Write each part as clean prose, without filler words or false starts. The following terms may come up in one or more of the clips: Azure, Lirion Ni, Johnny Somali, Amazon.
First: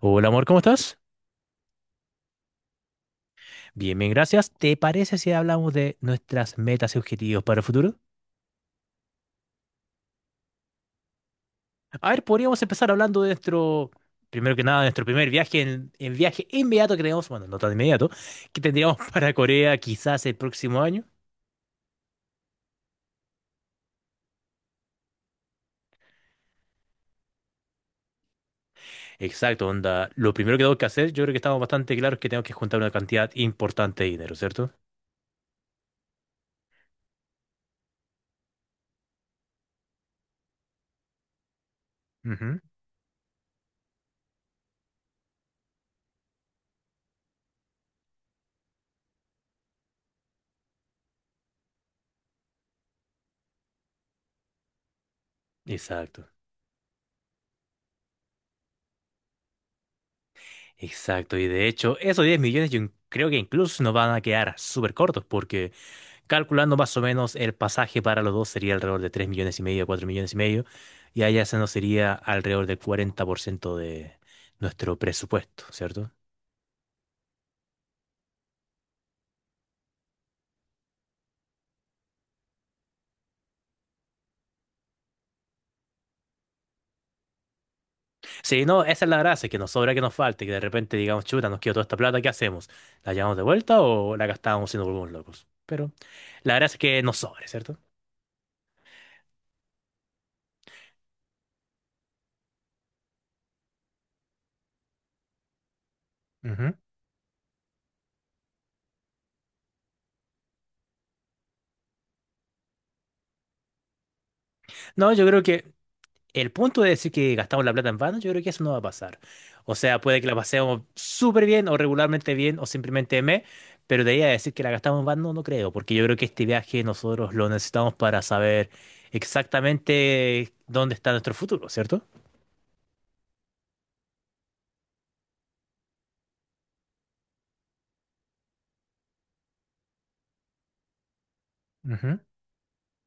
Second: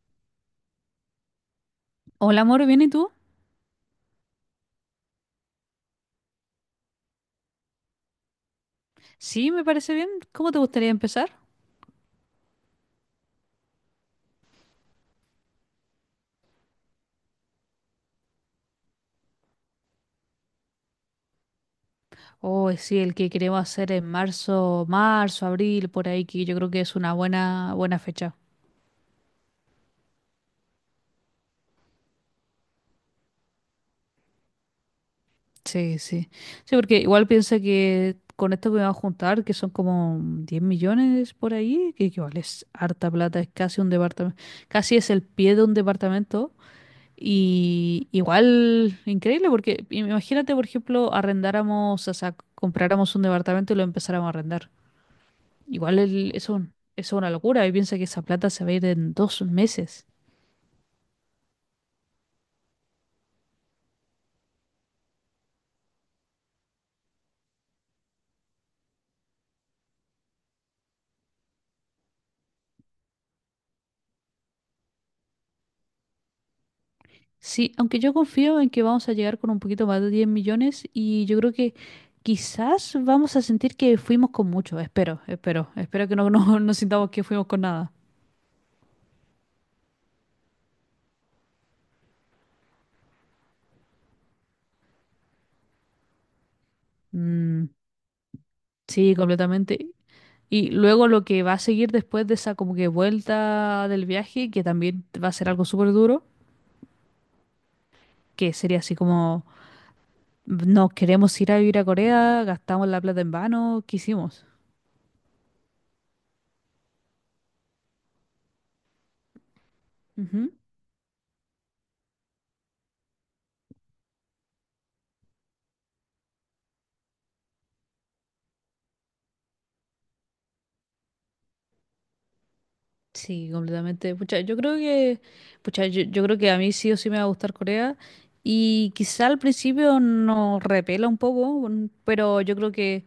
Hola, amor, ¿cómo estás? Hola, amor, ¿bien y tú? Bien, bien, gracias. ¿Te parece si hablamos de nuestras metas y objetivos para el futuro? Sí, me parece bien. ¿Cómo te gustaría empezar? A ver, podríamos empezar hablando de nuestro, primero que nada, de nuestro primer viaje, en viaje inmediato que tenemos, bueno, no tan inmediato, que tendríamos para Corea quizás el próximo año. Oh, sí, el que queremos hacer en marzo, marzo, abril, por ahí, que yo creo que es una buena, buena fecha. Exacto, onda. Lo primero que tengo que hacer, yo creo que estamos bastante claros que tengo que juntar una cantidad importante de dinero, ¿cierto? Sí, sí. Sí, porque igual piensa que con esto que vamos a juntar, que son como 10 millones por ahí, que igual Ujú. es harta plata, es casi un departamento, casi es el pie de un departamento. Y igual, increíble, porque imagínate, por ejemplo, arrendáramos, o sea, compráramos un departamento y lo empezáramos a arrendar. Exacto, Eso, eso es una locura y piensa que esa plata se va a ir en 2 meses. exacto. Y de hecho, esos 10 millones yo creo que incluso nos van a quedar súper cortos porque, calculando más o menos el pasaje para los dos sería alrededor de 3,5 millones, 4,5 millones, y allá se nos sería alrededor del 40% de nuestro presupuesto, ¿cierto? Sí, aunque yo confío en que vamos a llegar con un poquito más de 10 millones y yo creo que quizás vamos a sentir que fuimos con mucho. Espero, espero, espero que no, no, no sintamos que fuimos con nada. Sí, no, esa es la gracia, que nos sobra que nos falte, que de repente digamos, chuta, nos quedó toda esta plata, ¿qué hacemos? ¿La llevamos de vuelta o la gastábamos siendo nos volvemos locos? Pero la gracia es que nos sobre, Mm, ¿cierto? sí, completamente. Y luego lo que va a seguir después de esa como que vuelta del viaje, que también va a ser algo súper duro, Ujú. que sería así como, nos queremos ir a vivir a Corea, gastamos la plata en vano, ¿qué hicimos? No, yo creo que el punto de decir que gastamos la plata en vano, yo creo que eso no va a pasar. O sea, puede que la Ujú. pasemos súper bien o regularmente bien o simplemente pero de ahí a decir que la gastamos en vano no creo, porque yo creo que este viaje nosotros lo necesitamos para saber exactamente dónde está nuestro futuro, ¿cierto? Sí, completamente. Pucha, yo creo que, pucha, yo creo que a mí sí o sí me va a gustar Corea. Y quizá al principio nos repela un poco, Ujú. pero yo creo que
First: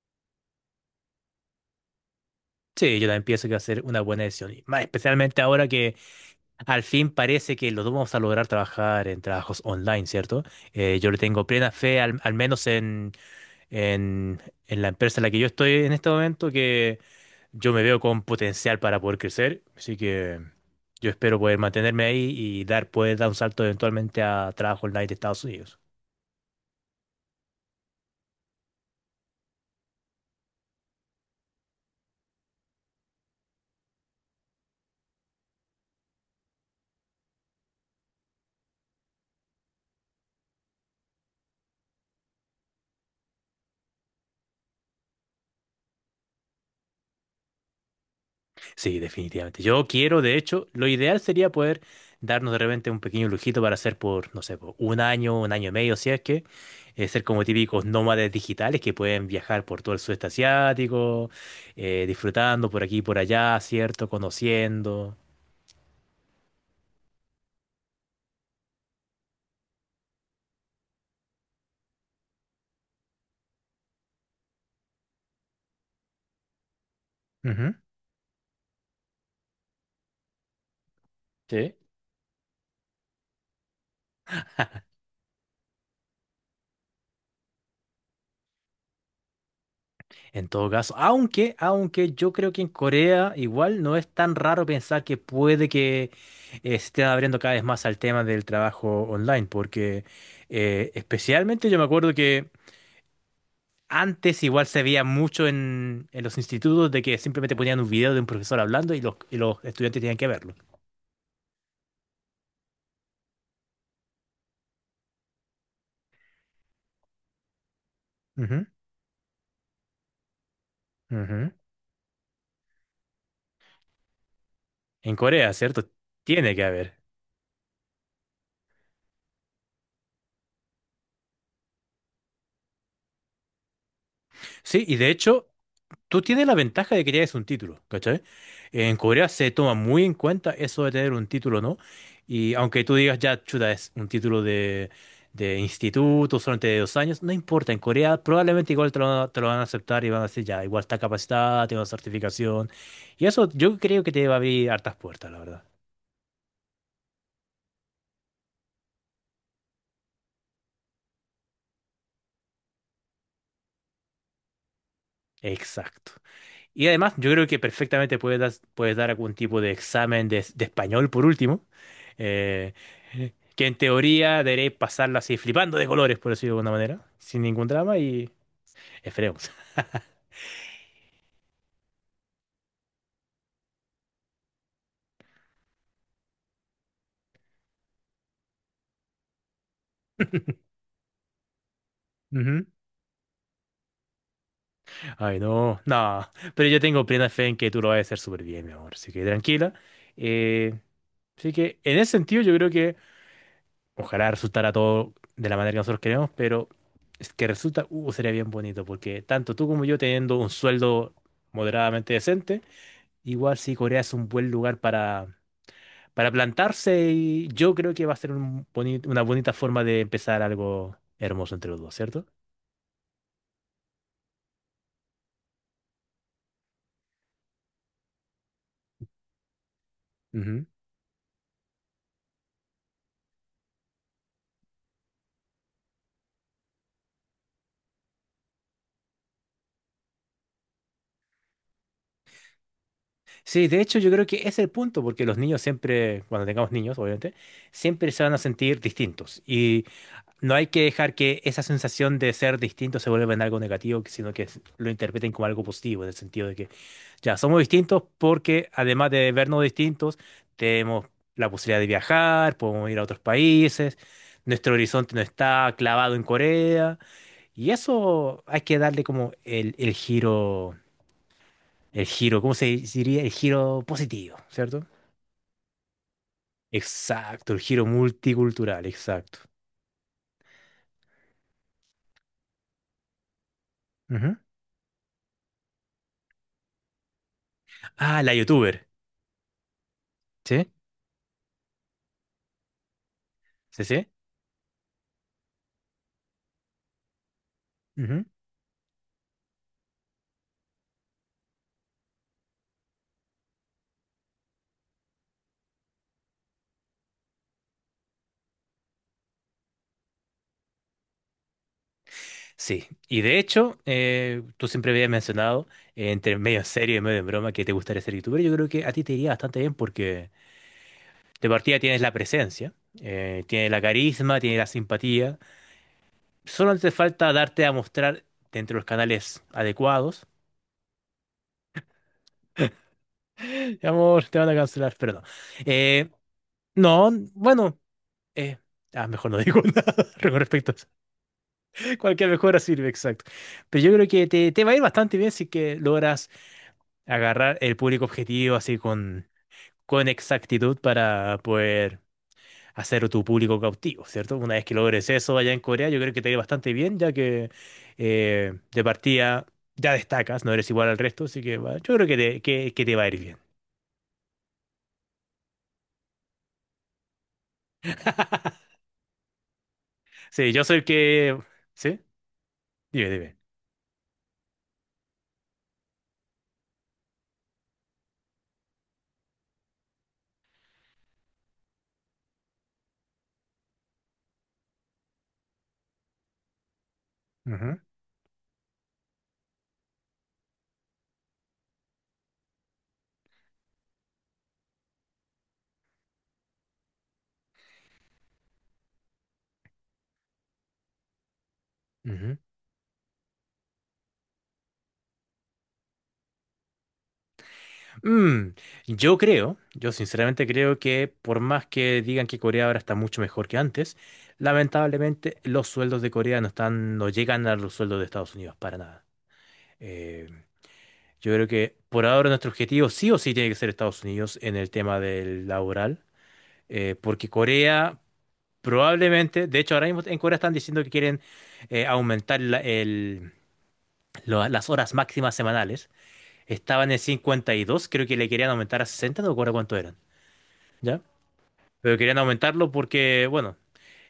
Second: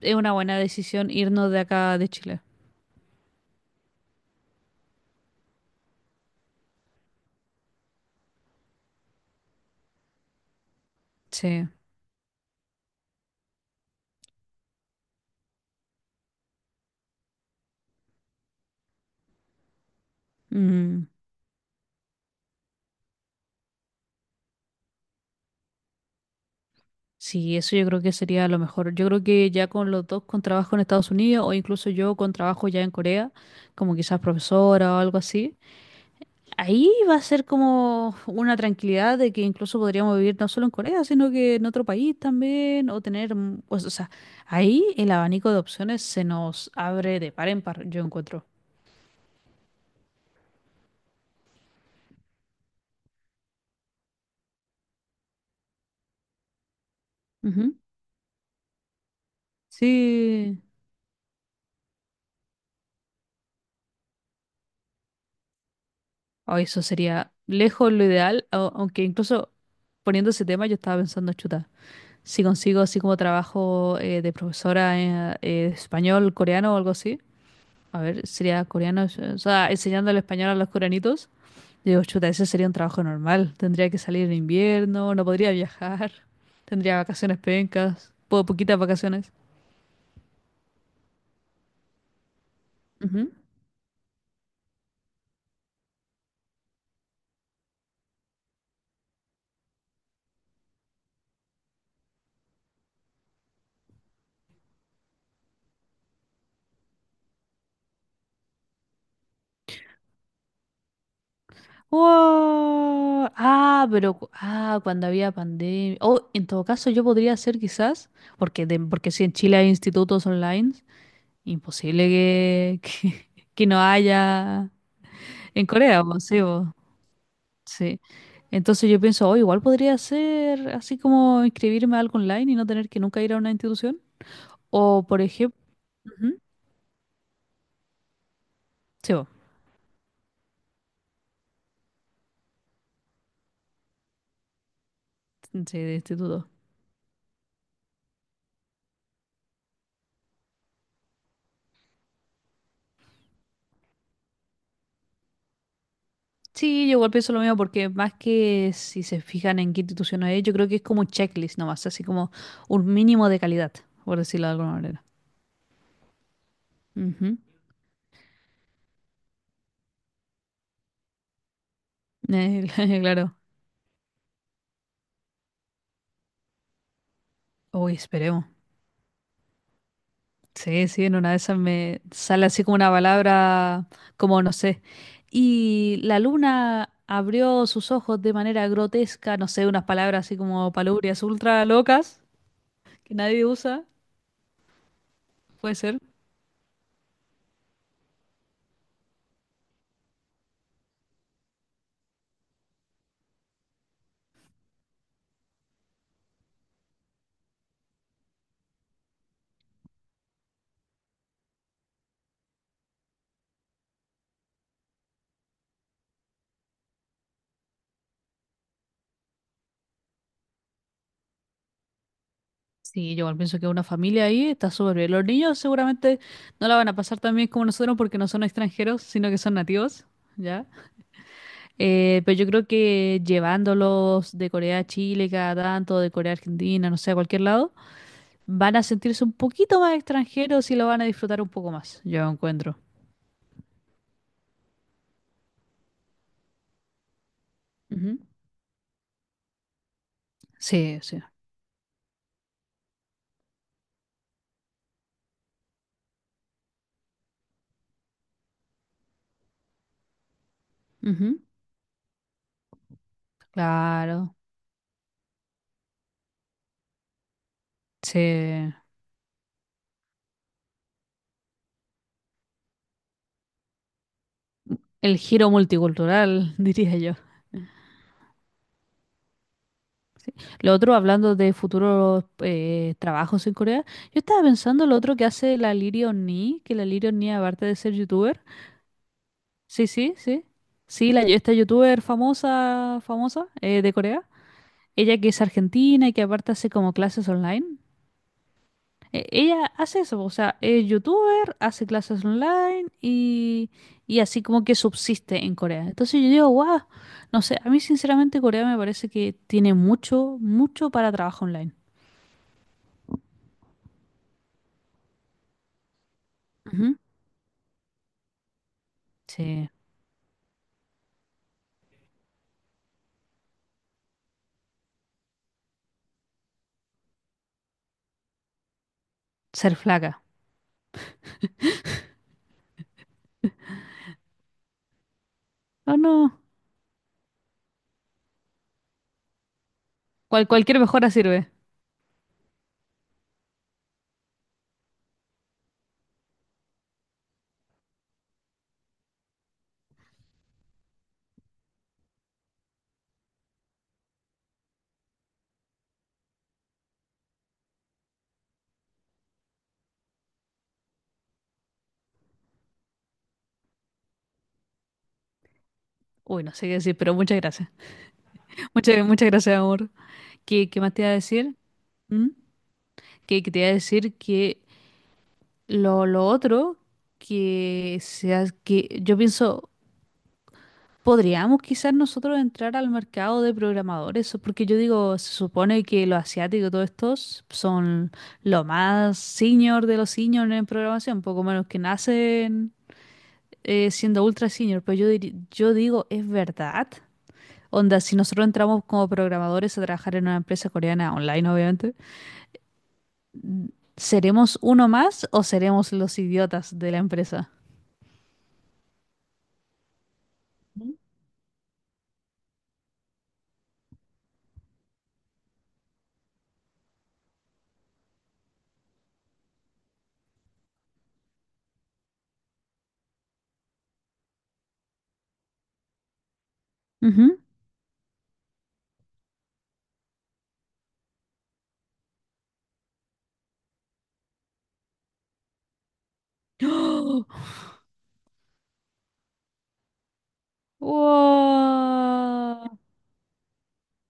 es una buena decisión irnos de acá de Chile. Sí, yo también pienso que va a ser una buena decisión, y más especialmente ahora que al fin parece que los dos vamos a lograr trabajar en trabajos online, ¿cierto? Yo le tengo Sí. plena fe, al menos en, en, en la empresa en la que yo estoy en este momento que yo me veo con potencial para poder crecer, así que Mm, yo espero poder mantenerme ahí y poder dar un salto eventualmente a trabajo online de Estados Unidos. sí, eso yo creo que sería lo mejor. Yo creo que ya con los dos con trabajo en Estados Unidos o incluso yo con trabajo ya en Corea, como quizás profesora o algo así. Ahí va a ser como una tranquilidad de que incluso podríamos vivir no solo en Corea, sino que en otro país también, o tener, mm, pues, o sea, ahí el abanico de opciones se nos abre de par en par, yo encuentro. Sí, definitivamente. Yo quiero, de hecho, lo ideal sería poder darnos de repente un pequeño lujito para hacer por, no sé, por un año y medio, si es que, ser como Ujú. típicos nómades digitales que pueden viajar por todo el sudeste Sí, asiático, disfrutando por aquí y por allá, ¿cierto? Conociendo. o eso sería lejos lo ideal, aunque incluso poniendo ese tema yo estaba pensando, chuta, si consigo así como trabajo de profesora de español, coreano o algo así, Ujú. a ver, sería coreano, o sea, enseñando el español a los coreanitos. Sí. Digo, chuta, ese sería un trabajo normal. Tendría que salir en invierno, no podría viajar, tendría vacaciones pencas, poquitas vacaciones. En todo caso, aunque yo creo que en Ujú. Corea igual no es tan raro pensar que puede que se esté abriendo cada vez más al tema del trabajo online, porque especialmente yo me acuerdo que antes igual se veía mucho en los institutos de que simplemente ponían un video de un profesor hablando y los estudiantes tenían que verlo. ¡Wow! Ah, pero cuando había pandemia. Oh, en todo caso, yo podría hacer quizás, Ujú, porque, porque si en Chile hay institutos online, ujú. imposible que, que no haya En Corea, en ¿cierto? Corea, po, sí, Tiene que po, haber. sí. Entonces yo pienso, oh, igual podría ser así como inscribirme a algo online y no tener que nunca ir a una institución. Sí, y O, de por hecho, ejemplo, tú tienes la ventaja de que tienes un título, ¿cachai? En sí, bo, Corea se toma muy en cuenta eso de tener un título, ¿no? Y aunque tú digas, ya, chuta, es un título de sí, de instituto, instituto. solamente de 2 años, no importa, en Corea probablemente igual te lo van a aceptar y van a decir, ya, igual está capacitada, tiene una certificación. Y eso yo creo que te va a abrir hartas puertas, la verdad. Sí, yo igual pienso lo mismo porque más que si se fijan en qué institución es, yo creo que es como un checklist nomás, así como un mínimo de calidad, por decirlo de alguna manera. Exacto. Y además, yo Ujú. creo que perfectamente puedes dar algún tipo de examen de español, por último, eh, claro. que en teoría deberéis pasarla así flipando de colores, por decirlo de alguna manera, sin ningún Uy, drama y esperemos. esperemos. Sí, sí, en una de esas me sale así como una palabra, como no sé. Y la luna abrió sus ojos de manera grotesca, no sé, unas palabras así como palubrias ultra locas Ujú. que nadie usa, Ay, puede no, ser. no, pero yo tengo plena fe en que tú lo vas a hacer súper bien, mi amor, así que tranquila. Eh, Así que en ese sentido yo creo que ojalá resultara todo de la manera que nosotros queremos, pero es que resulta, sería bien bonito, porque tanto tú como yo teniendo un sueldo moderadamente decente, igual sí, Corea es un buen lugar para plantarse y yo creo que va a ser un una bonita forma de empezar algo hermoso entre los dos, ¿cierto? Sí, yo igual pienso que una familia ahí está súper bien. Los niños seguramente no la van a pasar tan bien como nosotros porque no son extranjeros, sino que son nativos, Ujú. ¿ya? Pero yo creo que llevándolos de Corea a Chile cada tanto, de Corea a Argentina, no sé, a cualquier lado, van a sentirse un poquito más extranjeros y lo van a disfrutar un poco más, yo encuentro. Sí, de hecho yo creo que ese es el punto, porque los niños siempre, cuando tengamos niños, obviamente, siempre Ujú. se van a sentir distintos y no hay que Sí, dejar sí. que esa sensación de ser distinto se vuelva en algo negativo, sino que lo interpreten como algo positivo, en el sentido de que ya, somos distintos porque además de vernos distintos, tenemos Ujú. la posibilidad de viajar, podemos ir a otros países, Claro. nuestro horizonte no está clavado en Corea, y eso hay Sí. que darle como el giro, el giro, ¿cómo se diría? El giro positivo, ¿cierto? El giro multicultural, diría yo. Exacto, el giro multicultural, exacto. Lo otro, hablando de futuros trabajos en Corea, yo Ujú. estaba pensando lo otro que hace la Lirion Ni, que la Lirion Ni, aparte de ser Ah, la youtuber, youtuber, sí, sí, sí, ¿sí? sí, la, esta youtuber famosa, famosa ¿Sí, de sí? Corea, ella que es argentina y que aparte hace como clases online, ella hace eso, o sea, es youtuber, hace clases online y así como que subsiste en Corea. Entonces yo digo, wow, no sé, a mí sinceramente Corea me parece que tiene mucho, mucho para trabajo online. Sí, y de hecho, tú siempre habías mencionado, entre medio en serio Ujú. y medio en broma, que te gustaría ser youtuber. Yo creo que a ti te iría bastante Sí, bien porque de partida tienes la presencia, tienes la carisma, tienes la simpatía. Solo te falta darte a mostrar dentro de los canales ser flaca. adecuados. Mi amor, te van a cancelar, pero no. No, Eh, no. no, bueno, eh, mejor no digo nada con respecto a Cualquier eso. mejora sirve. Cualquier mejora sirve, exacto. Pero yo creo que te va a ir bastante bien si que logras agarrar el público objetivo así con exactitud para poder hacer tu público cautivo, ¿cierto? Una vez que logres eso allá en Corea, yo creo que te irá bastante bien, ya que de partida ya destacas, no eres igual al resto, así que yo creo que que te va a ir bien. Uy, no sé qué decir, pero muchas gracias. Muchas, muchas gracias, amor. Sí, yo ¿Qué, soy qué el más te iba a que. decir? ¿Sí? ¿Mm? Dime, dime. Que te iba a decir que lo otro que sea que yo pienso, podríamos quizás nosotros entrar al mercado de programadores, porque yo digo, se supone que los asiáticos, todos estos, Ujú, son lo más senior de los senior en programación, poco menos que nacen. Siendo ultra senior, pero yo digo, ¿es verdad? Onda, si nosotros entramos como programadores a trabajar en una empresa coreana online, obviamente, ujú. ¿seremos uno más o seremos los idiotas de la empresa? Mm, yo creo, yo sinceramente creo que por más que digan que Corea ahora está mucho mejor que antes, lamentablemente los sueldos de Corea no están, no llegan a los sueldos de Estados Unidos para nada. Eh, Yo creo que por ahora nuestro objetivo sí o sí tiene que ser Estados Unidos en el tema del laboral, porque Ujú. Corea probablemente, de hecho ahora mismo en Corea están diciendo que quieren aumentar las horas máximas semanales. Estaban en ¡Oh! 52, creo que le querían aumentar a 60, no recuerdo cuánto eran, ¿ya? Pero querían aumentarlo ¡Wow! porque, bueno,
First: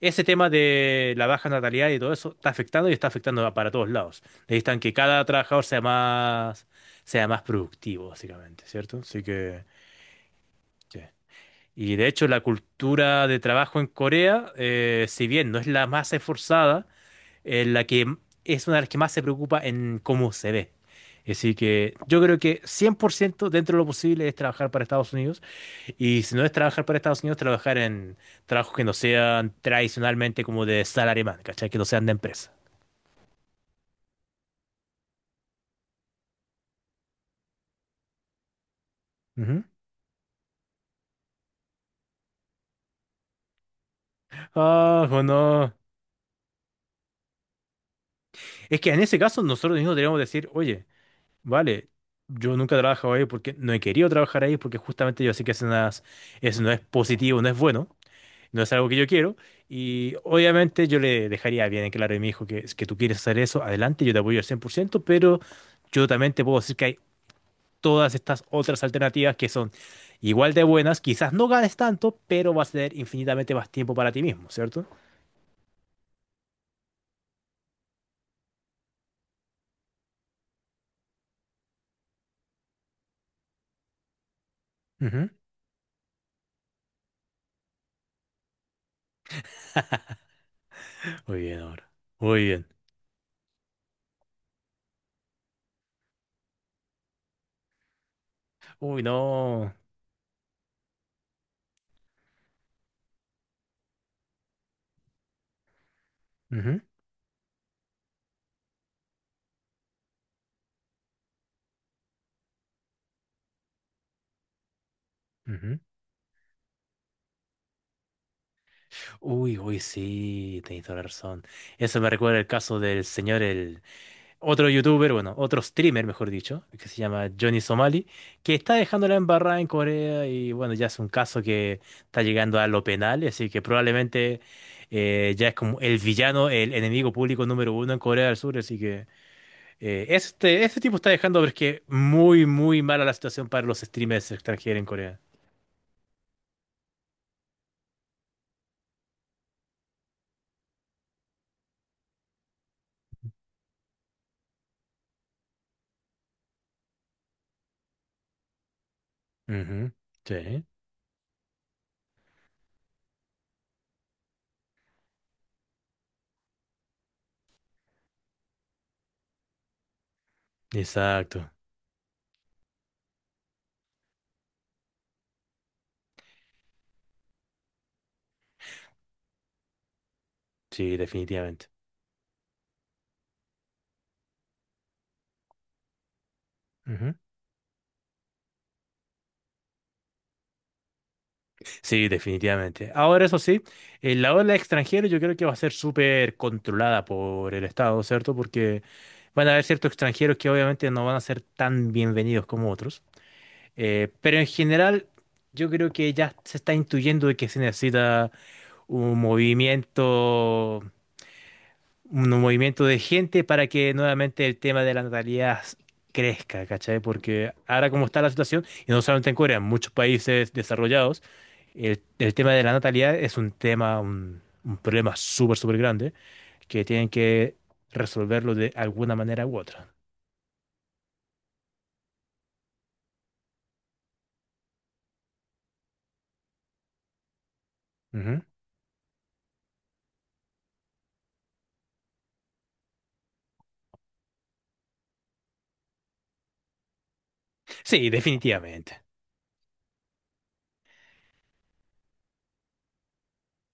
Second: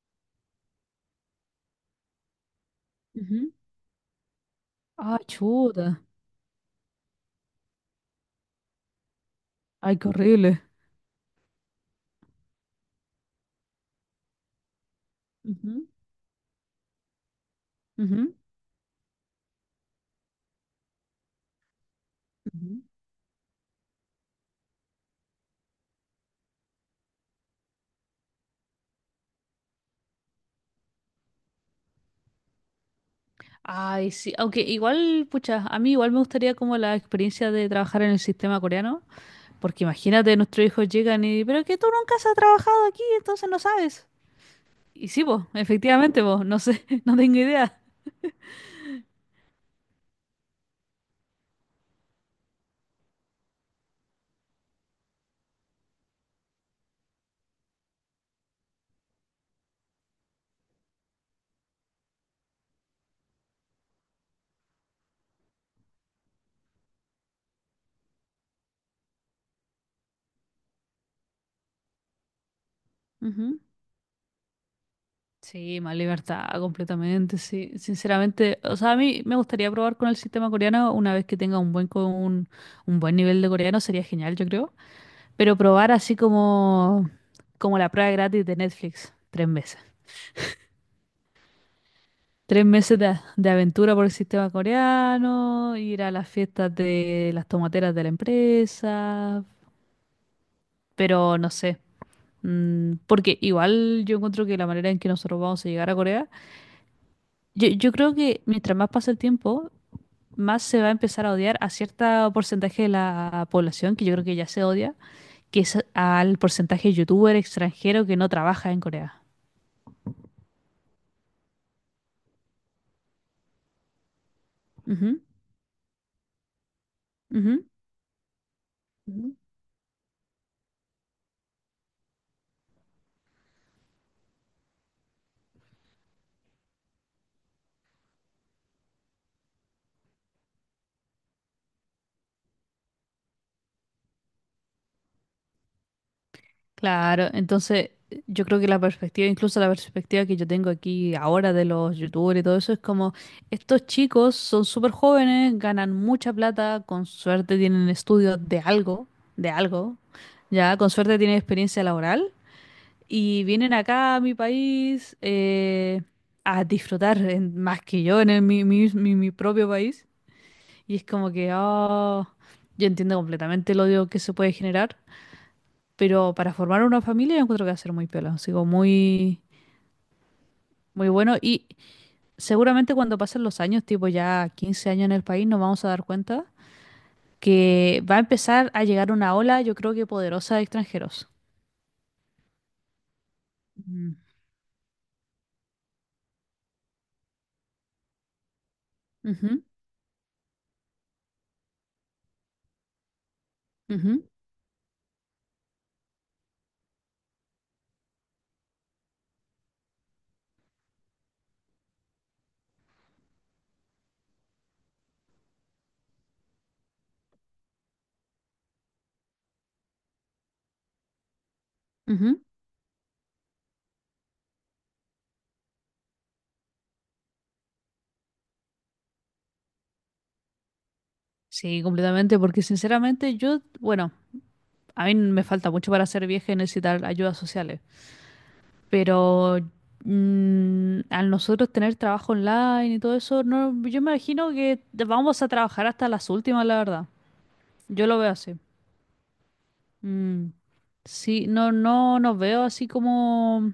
ese tema de la baja natalidad y todo eso está afectando y está afectando Ujú. Para todos lados. Necesitan que ¡Ah, cada trabajador chuta! Sea más productivo, básicamente, ¿cierto? Así que. ¡Ay, qué horrible! Sí. Y de hecho la cultura de trabajo en Corea, si bien no es la más esforzada, es la que Ujú, m- ujú, es una de las que más se preocupa en cómo se ve. Así que yo creo que ujú. 100% dentro de lo posible es trabajar para Estados Unidos. Y si no es trabajar para Estados Unidos, trabajar en trabajos que no sean tradicionalmente como de salaryman, ¿cachai? Que no sean de empresa. Ay, sí, aunque igual, pucha, a mí igual me gustaría como la experiencia de trabajar en el sistema coreano. Ujú. Porque imagínate, nuestros hijos llegan y, pero que tú nunca has trabajado aquí, entonces no sabes. Ah, Y sí, vos, bueno. efectivamente, vos, no sé, no tengo idea. Es que en ese caso nosotros mismos deberíamos decir, oye, vale, yo nunca he trabajado ahí porque no he querido trabajar ahí porque justamente yo sé que eso no es, positivo, no es bueno, no es algo que yo quiero y obviamente yo le dejaría bien en claro a mi hijo que, es que tú quieres hacer eso, adelante, yo te apoyo al 100% pero yo también te puedo decir que hay todas estas otras alternativas que son igual de buenas, quizás no ganes tanto, pero vas a tener infinitamente Ujú. más tiempo para ti mismo, ¿cierto? Sí, más libertad, completamente, sí. Sinceramente, o sea, a mí me gustaría probar con el sistema coreano una vez que tenga un buen, un buen nivel de coreano, sería genial, yo creo. Ujú. Pero probar así como, como la prueba gratis de Netflix, 3 meses. Muy bien ahora, muy Tres bien. meses de aventura por el sistema coreano, ir a las fiestas de las tomateras de la Uy, empresa. no. Pero no sé. Mm, porque igual yo encuentro que la manera en que nosotros vamos a llegar a Corea, Ujú, yo creo que mientras más pasa el tiempo, más se va a empezar a odiar a cierto porcentaje de la población, que yo creo que ya se odia, que es ujú. al porcentaje de youtuber extranjero que no trabaja en Corea. Uy, uy, sí, tenéis toda la razón. Eso me recuerda el caso del señor, el otro youtuber, Ujú, bueno, otro streamer, mejor dicho, que se llama Johnny ujú. Somali, que está dejando la Ujú. embarrada en Corea y bueno, ya es un caso que está llegando a lo penal, así que probablemente ya es como el villano, el enemigo público número uno en Corea del Sur, así que este tipo está dejando, pero es que muy, muy mala la situación para los streamers extranjeros en Corea. Claro, entonces yo creo que la perspectiva, incluso la perspectiva que yo tengo aquí ahora de los youtubers y todo eso, es como estos chicos son súper jóvenes, ganan mucha plata, con suerte tienen estudios de Ujú, algo, sí, ya, con suerte tienen experiencia laboral y vienen acá a mi país a disfrutar más que yo en mi propio país. Y es como exacto, que, oh, yo entiendo completamente el odio que se puede generar. Pero para formar una familia yo encuentro que va a ser muy piola, sigo muy, sí, muy bueno. Y definitivamente. seguramente cuando pasen los años, tipo ya 15 años en el país, nos vamos a dar cuenta Ujú. que va a empezar a llegar una ola, yo creo que poderosa de extranjeros. Sí, definitivamente. Ahora, eso sí, Mm. la ola extranjera yo creo que va a ser súper controlada por el Estado, ¿cierto? Porque van a Ujú, haber ciertos extranjeros que obviamente no van a ser tan bienvenidos como otros. Ujú, Pero en general, yo creo que ya se está intuyendo de que se necesita un movimiento un movimiento de gente para que nuevamente el tema de la natalidad crezca, ¿cachai? Porque ahora como está la situación, y no solamente en Corea, en muchos países desarrollados, el ujú. tema de la natalidad es un tema, un problema súper, súper grande que tienen que resolverlo de alguna manera u otra. Sí, completamente, porque sinceramente yo, bueno, a mí me falta mucho para ser vieja y necesitar ayudas sociales. Ujú. Pero mm, al nosotros tener trabajo online y todo eso, no, yo me imagino que vamos a trabajar hasta las últimas, la verdad. Yo Sí, lo veo así. definitivamente. Mm, sí, no, no nos veo así como,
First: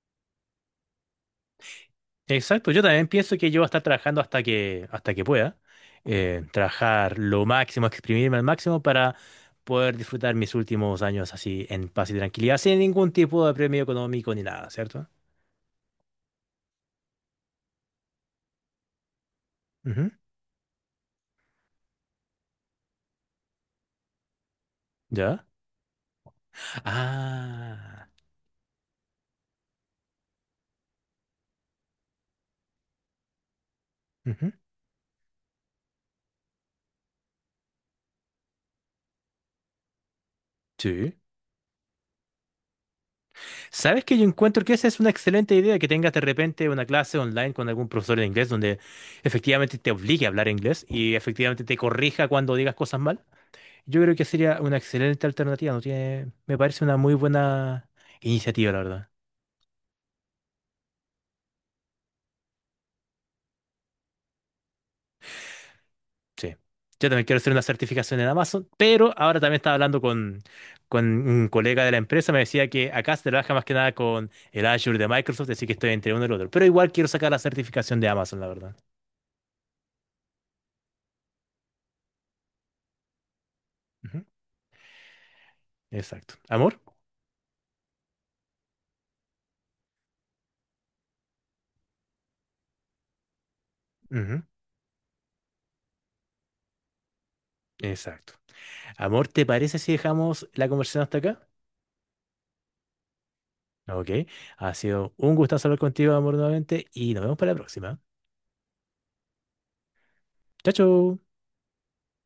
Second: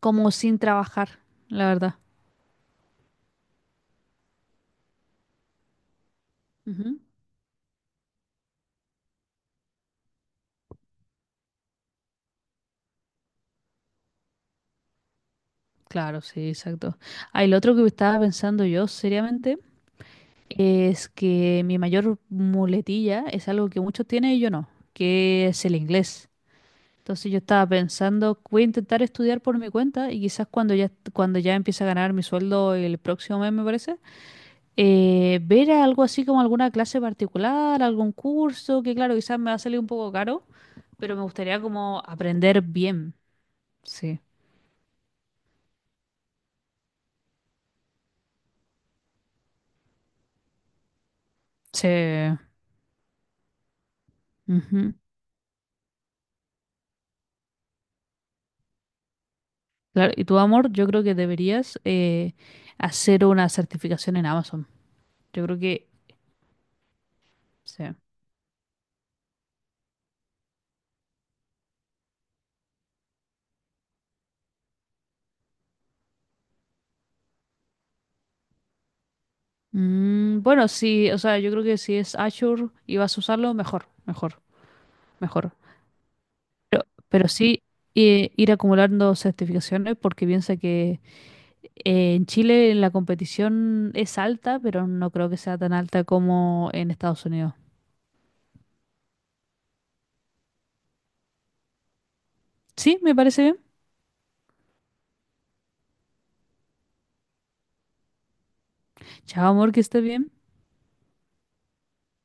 como sin trabajar, la verdad. Exacto, yo también pienso que yo voy a estar trabajando hasta que pueda, Ujú. trabajar lo máximo, exprimirme al máximo para poder disfrutar mis últimos años así en paz y tranquilidad, sin ningún tipo de premio económico ni nada, ¿cierto? Claro, sí, exacto. Ah, y lo otro que estaba pensando yo seriamente Ujú. es que mi mayor muletilla es algo que muchos tienen y yo no, ¿Ya? que es el inglés. Entonces yo estaba Ah, pensando, voy a intentar estudiar por mi cuenta y quizás cuando ya empiece a ganar mi sueldo el próximo mes, me parece, ujú, ver algo así como alguna clase particular, algún curso, que claro, quizás me va a salir un poco caro, pero sí. me gustaría como aprender bien. ¿Sabes que Sí. yo encuentro que esa es una excelente idea, que tengas de repente una clase online con algún profesor de inglés donde efectivamente te obligue a hablar inglés y efectivamente te Sí. corrija cuando digas cosas mal? Yo creo que sería una Ujú. excelente alternativa, no tiene, me parece una muy buena iniciativa, la verdad. Claro, y tu amor, yo creo que deberías hacer una certificación en Amazon. Yo creo que... Sí. Yo también quiero hacer una Sí. certificación en Amazon, pero ahora también estaba hablando con un colega de la empresa, me decía que acá se trabaja más que nada con el Azure de Microsoft, así que estoy entre uno y el otro. Pero igual quiero sacar la certificación de Amazon, la verdad. Mm, bueno, sí, o sea, yo creo que si es Azure y vas a usarlo, mejor, Ujú. mejor, mejor. Exacto. ¿Amor? Pero, pero sí ir acumulando certificaciones porque piensa que en Chile la competición es Ujú. alta, pero no creo que sea tan alta como en Estados Unidos. Exacto. Amor, ¿te parece si dejamos la conversación hasta acá? Sí, me parece bien. Ok. Ha sido un gusto hablar contigo, amor, nuevamente, y nos vemos para la próxima. Chao, amor, que estés bien. Chao, chao.